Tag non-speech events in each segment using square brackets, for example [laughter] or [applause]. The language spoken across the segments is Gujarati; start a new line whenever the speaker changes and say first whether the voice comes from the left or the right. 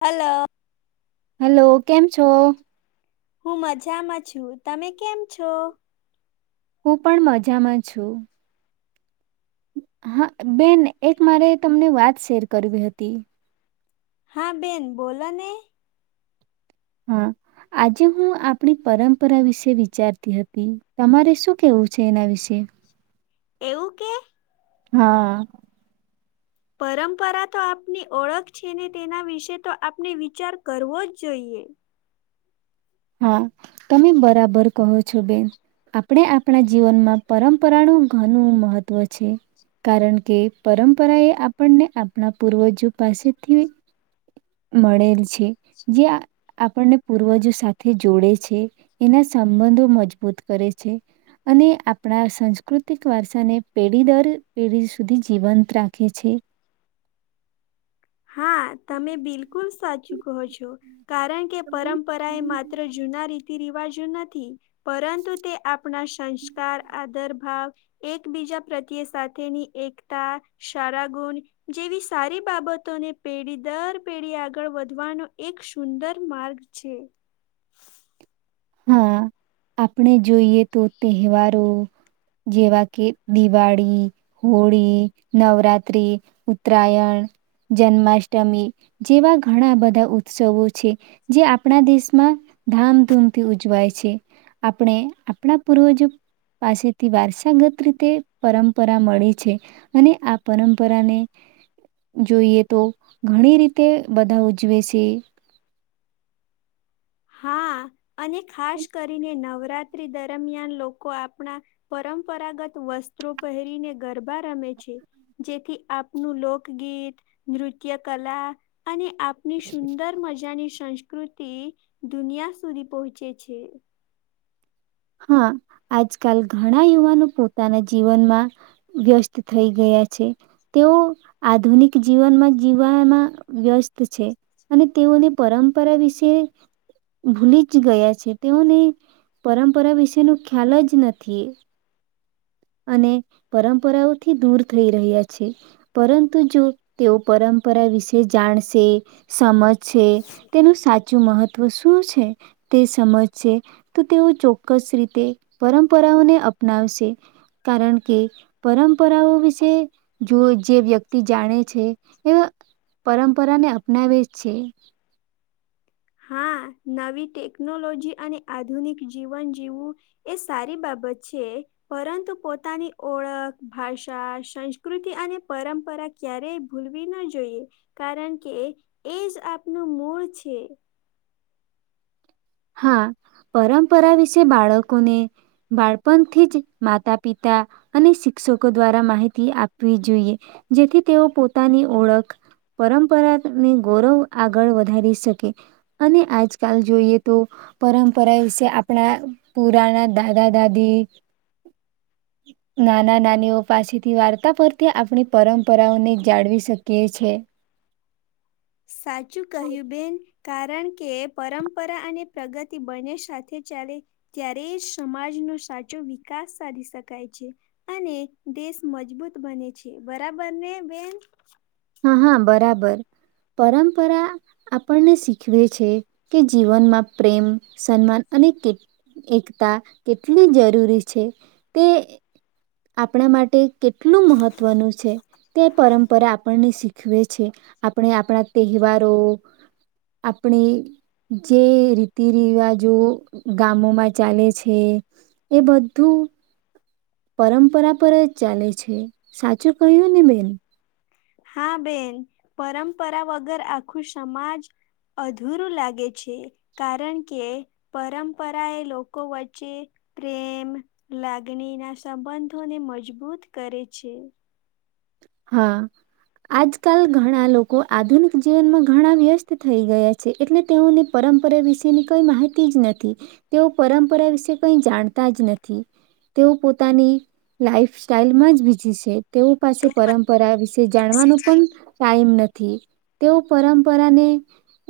left: હલો.
right: હલો કેમ છો?
left: હું મજામાં છું, તમે કેમ છો?
right: હું પણ મજામાં છું. હા બેન એક મારે તમને વાત શેર કરવી હતી.
left: હા બેન બોલો ને!
right: હા, આજે હું આપણી પરંપરા વિશે વિચારતી હતી, તમારે શું કેવું છે એના વિશે?
left: એવું કે?
right: હા.
left: પરંપરા તો આપની ઓળખ છે ને તેના વિશે તો આપને વિચાર કરવો જ જોઈએ.
right: હા તમે બરાબર કહો છો બેન, આપણે આપણા જીવનમાં પરંપરાનું ઘનુ મહત્ત્વ છે, કારણ કે પરંપરા એ આપણને આપણા પૂર્વજો પાસેથી મળેલ છે જે આ આપણને પૂર્વજો સા થે જોડે છે, એના સંબંધો મજબૂત કરે છે અને આપણા સંસ્કૃતિક વારસાને પેઢી દર પેઢી સુધી જીવંત રાખે છે.
left: હા, તમે બિલકુલ સા શું કહો છો? કારણ કે પરંપરા એ માત્ર જૂના રીત રિવાજો નથી. પરંતુ તે આપણા સંસ્કાર આદર હા, એકબીજા પ્રત્યે સાથેની એકતા, સારા ગુણ જેવી સારી બાબત ને પેઢી દર પેઢી આગળ વધવાનો એક સુંદર માર્ગ છે.
right: હા, આપણે જોઈએ તો તહેવારો, જેવા કે દિવાળી, હોળી, નવરાત્ર્રી, ઉત્તરાયણ, જન્માષ્ટમી જેવા ઘણા બધા ઉત્સવો છે, જે આપણા દેશમાં ધામધૂમ થી ઉજવાય છે, આપણે આપણા પૂર્વજો પાસેથી વારસાગત રીતે પરંપરા મળે છે, અને આ પરંપરાને, જોઈએ તો ઘણી રીતે બધા ઉજવે છે.
left: હા અને ખાસ કરીને નવરાત્રી દરમિયાન લોકો આપણા, પરંપરાગત વસ્ત્રો પહેરીને ગરબા રમે છે, જેથી આપણું લોકગીત, નૃત્ય કલા. અને આપની સુંદર મજાની સં કૃતિ. દુનિયા સુધી પહોંચે છે.
right: હા, આજકાલ ઘણા યુવાનો પોતાના જીવનમાં, વ્યસ્ત થઈ ગયા છે, તેઓ આધુનિક જીવનમાં જીવવામાં વ્યસ્ત છે, અને તેઓની પરંપરા વિશે, ભૂલી જ ગયા છે તેઓને પરં પરા વિશેનો ખ્યાલ જ નથી. અને, પરંપરાઓથી દૂર થઈ રહ્યા છે, પરંતુ જો તેઓ પરંપરા વિશે જાણશે, સમજ છે, તેનું સાચું ચું મહત્વ શું છે, તે સમજશે, તો તેઓ ચોક્કસ રીતે પરંપરાઓને અપનાવશે. કારણ કે, પરંપરાઓ વિશે જો જે વ્યક્તિ જાણે છે એ પરંપરાને અપનાવે છે.
left: હા નવી ટેકનોલોજી અને આધુનિક જીવન જીવવું, એ સારી બાબત છે પરંતુ પોતાની ઓળખ ભાષા સંસ્કૃતિ અને પરંપરા ક્યારેય ભૂલવી ન જોઈએ, કારણ કે એ જ આપનું મૂળ છે.
right: હા, પરંપરા વિશે બાળકોને, બાળપણથી જ માતા પિતા અને શિક્ષકો દ્વારા માહિતી આપવી જોઈએ, જેથી તેઓ પોતાની ઓળખ પરંપરાને ગૌરવ આગળ વધારી શકે, અને આજકાલ જોઈએ તો, પરંપરા વિશે આપણા પુરાના દાદા દાદી, નાના નાનીઓ પાસેથી વાર્તા પરથી આપણી પરંપરાઓને જાળવી શકીએ છે.
left: સાચું કહ્યું બેન. કારણ કે પરંપરા અને પ્રગતિ બંને સાથે ચાલે ત્યારે સમાજનો સાચો વિકાસ સાધી શકાય છે અને દેશ મજબૂત બને છે. બરાબર ને બેન?
right: હા હા બરાબર. પરંપરા આપણને શીખવી છે કે જીવનમાં પ્રેમ, સન્માન અને કે કેકતાં કેટલી જરૂરી છે. તે આપણી માટે કેટલું મહત્ત્વનું છે. તે પરંપરા આપણને શીખવે છે. આપણે આપણા તહેવારો આપણી જે રીતિ રિવાજો ગામોમાં ચાલે છે એ બધું પરંપરા પર જ ચાલે છે. સાચું કહ્યું ને બેન?
left: હા બેન, પરંપરા વગર આખું સમાજ અધૂરું લાગે છે. કારણ કે પરંપરા એ લોકો વચ્ચે પ્રેમ લાગણી ના સંબંધોને મજબૂત કરે છે.
right: હા આજકાલ ઘણા લોકો આધુનિક જીવનમાં ઘણા વ્યસ્ત થઈ ગયા છે એટલે તેઓની પરંપરા વિશેની કઈ માહિતી જ નથી. તેઓ પરંપરા વિશે કઈ જાણતા જ નથી. તેઓ પોતાની લાઈફ સ્ટાઈલમાં જ બીઝી છે તેઓ પાસે પરંપરા થી તેઓ પરંપરાને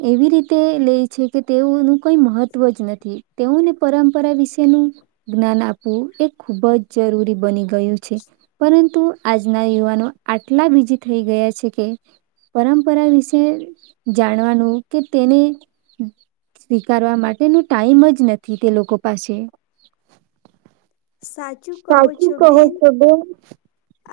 right: એવી રીતે લે છે કે તેઓનું કઈ મહત્વ જ નથી. તેઓને પરંપરા વિશેનું જ્ઞાન આપવું તે ખૂબ જ જરૂરી બની ગયું છે પરંતુ આજના યુવાનો આટલા બીજી થઈ ગયા છે કે પરંપરા વિશે જાણવાનું કે તેને સ્વીકારવા માટેનો ટાઈમ જ નથી તે લોકો પાસે.
left: સાચું કહો
right: સ્ટાચૂ કહો છો બેન.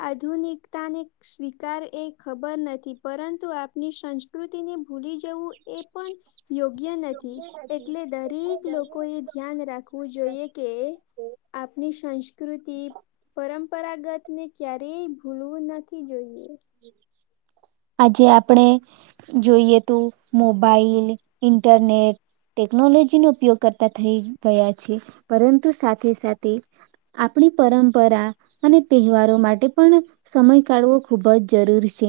left: આધુનિકતાની સ્વીકાર એ ખબર નથી પરંતુ આપણી સંસ્કૃતિને ભૂલી જવું એ પણ યોગ્ય નથી. એટલે દરેક લોકો એ ધ્યાન રાખવું જોઈએ કે આપણી સંસ્કૃતિ, પરં- પરાગતની ક્યારેય ભૂલવું નથી જોઈએ.
right: આજે આપણે જોઈએ તો મોબાઈલ, ઇન્ટરનેટ, ટેકનોલોજીનો ઉપયોગ કરતા થઇ ગયા છે. પરંતુ સાથે સાથે આપણી પરંપરા અને તહેવારો માટે પણ સમય કાઢવો ખૂબ જ જરૂરી શે.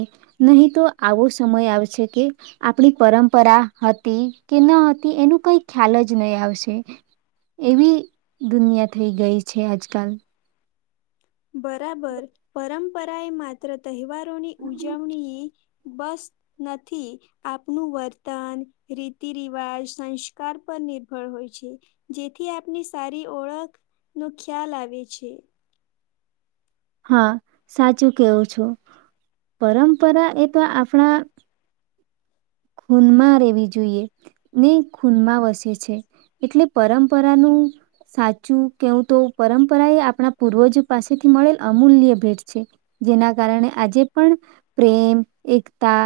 right: નહીં તો આવો સમય આવશે કે આપણી પરંપરા હતી કે ન હતી એનું કઈ ખ્યાલ જ નહીં આવશે. એવી દુનિયા થઈ ગઈ છે આજકાલ.
left: બરાબર. પરમ પરાય માત્ર તહેવા ર ની ઉજવણી બસ નથી. આપનું વર્તન, રીતિ રિવાજ, સંસ્કાર પર નિર્ભર હોય છે. જેથી આપની સારી ઓળખ નો ખ્યાલ આવે છે.
right: હા સાચું કેવું છું. પરંપરા એ તો આપણા ખૂનમાં રહેેવી જોઈએ ને ખૂનમાં વસે છે એટલે પરંપરાનું સાચું કેવું તો પરંપરા એ આપણા પૂર્વજ પાસેથી મળેલ અમૂલ્ય ભેટ છે જેના કારણે આજે પણ પ્રેમ એકતા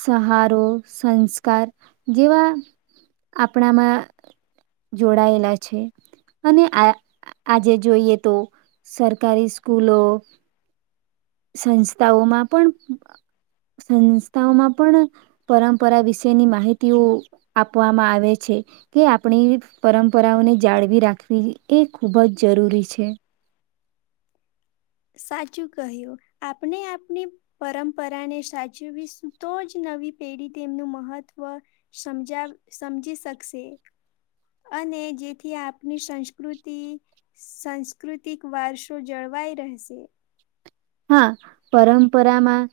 right: સહાદ સંસ્કાર જેવા આપણામાં જોડાયેલા છે અને અ આજે જોઈએ તો સરકારી સ્કૂલો સંસ્થાઓમાં પણ સંસ્થાઓમાં પણ પરંપરા વિશેની માહિતીઓ આપવામાં આવે છે કે આપણી પરંપરાઓને જાળવી રાખવી એ ખૂબ જ જરૂરી છે.
left: સાચું કહ્યું આપણે આપણી પરંપરાને સાચવીશ તો જ નવી પેઢી તેમનું મહત્વ સમજવ સમજી શકશે અને જેથી આપણી સંસ્કૃતિ સાંસ્કૃતિક વારસો જળવાય રહે. [inaudible]
right: હા પરંપરામાં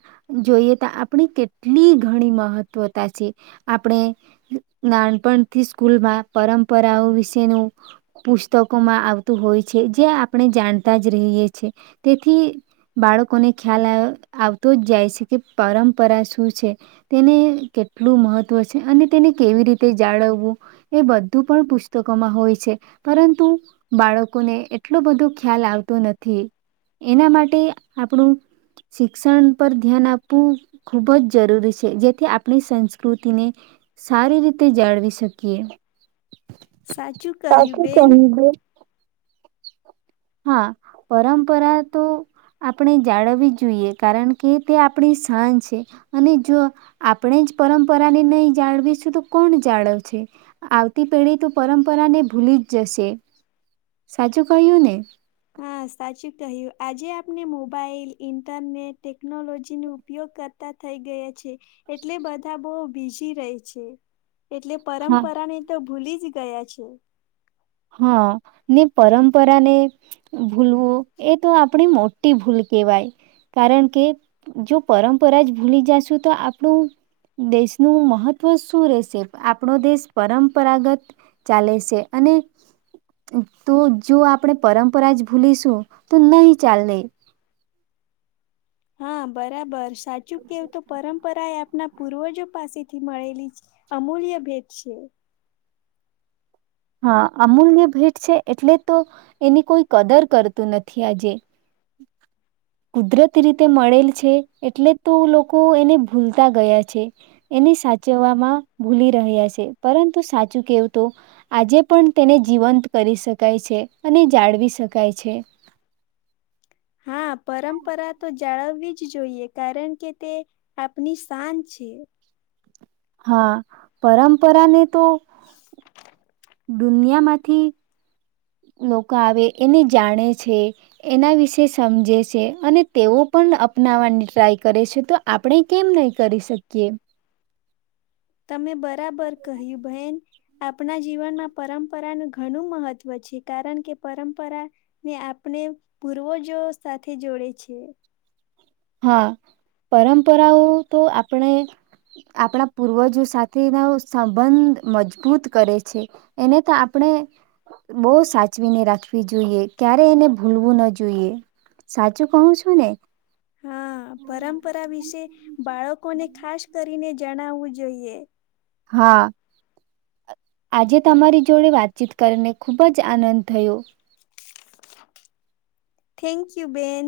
right: જોઈએ તો આપણી કેટલી ઘણી મહત્વતા છે આપણે નાનપણથી સ્કૂલમાં પરંપરાઓ વિશેનું પુસ્તકોમાં આવતું હોય છે જે આપણે જાણતા જ રહીએ છીએ તેથી બાળકોને ખ્યાલ આવતો જ જાય છે કે પરંપરા શું છે તેને કેટલું મહત્ત્વ છે અને તેને કેવી રીતે જાળવવું એ બધું પણ પુસ્તકોમાં હોય છે પરંતુ બાળકોને એટલો બધો ખ્યાલ આવતો નથી એના માટે આપણું શિક્ષણ પર ધ્યાન આપવું ખૂબ જ જરૂરી છે જેથી આપણી સંસ્કૃતિને સારી રીતે જાળવી શકીએ.
left: સાચું કહ્યું બેન.
right: હા પરંપરા તો આપણે જાળવી જ જોઈએ કારણ કે તે આપણી શાન છે અને જો આપણે જ પરંપરાને નહી જાળવીશું તો કોણ જાળવશે આવતી પેઢી તો પરંપરાને ભૂલી જ જશે સાચું કહ્યું ને.
left: હા સાચું કહ્યું આજે આપણે મોબાઈલ ઈન્ટરનેટ ટેકનોલોજીનો ઉપયોગ કરતા થઇ ગયા છે. એટલે બધા બો બીજી રહે છે. એટલે
right: હા
left: પરંપરાને તો ભૂલી જ ગયા છે.
right: હા ને પરંપરાને ભૂલવું એ તો આપણી મોટી ભૂલ કેહેવાય કારણ કે જો પરંપરા જ ભૂલી જશું તો આપણું દેશનું મહત્વ શું રહેશે આપણો દેશ પરંપરાગત ચાલે છે અને તો જો આપણે પરંપરા જ ભૂલીશું તો નહી ચાલે.
left: હા બરાબર છે. સાચું કેવું તો પરંપરા એ આપના પૂર્વજો પાસેથી મળેલી અમૂલ્ય ભેટ છે.
right: હા અમૂલ્ય ભેટ છે એટલે તો એની કોઈ કદર કરતું નથી આજે કુદરત રીતે મળેલ છે એટલે તો લોકો એને ભૂલતા ગયા છે એને સાચવવામાં ભૂલી રહ્યા છે પરંતુ સાચું કેવ તો આજે પણ તેને જીવંત કરી શકાય છે અને જાળવી શકાય છે.
left: હા પરંપરા તો જાળવવી જ જોઈએ કારણ કે તે આપની શાન છે.
right: હા પરંપરાને તો
left: [inaudible]
right: દુનિયામાંથી લોકો આવે એને જાણે છે એના વિશે સમજે છે અને તેઓ પણ અપનાવાની ટ્રાય કરે છે તો આપણે કેમ નહી કરી શકીએ.
left: તમે બરાબર કહ્યું બહેન. આપણા જીવનમાં પરંપરાનું ઘણું મહત્વ છે કારણ કે પરંપરાને આપણે પૂર્વજો સાથે જોડે છે.
right: હા પરંપરાઓ તો આપણે આપણા પૂર્વજો સાથેઓના સંબંધ મજબૂત કરે છે એને તો આપણે બો સાચવીને રાખવી જોઈએ ક્યારે એને ભૂલવું ન જોઈએ સાચું કહું છું ને.
left: હા પરંપરા વિશે બાળકોને ખાસ કરીને જણાવવું જોઈએ.
right: હા આજે તમારી જોડે વાતચીત કરીને ખુબ જ આનંદ થયો.
left: થેન્ક યુ બેન.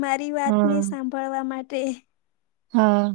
left: મારી વાત ને
right: હમ
left: સાંભળવા માટે. તે
right: હા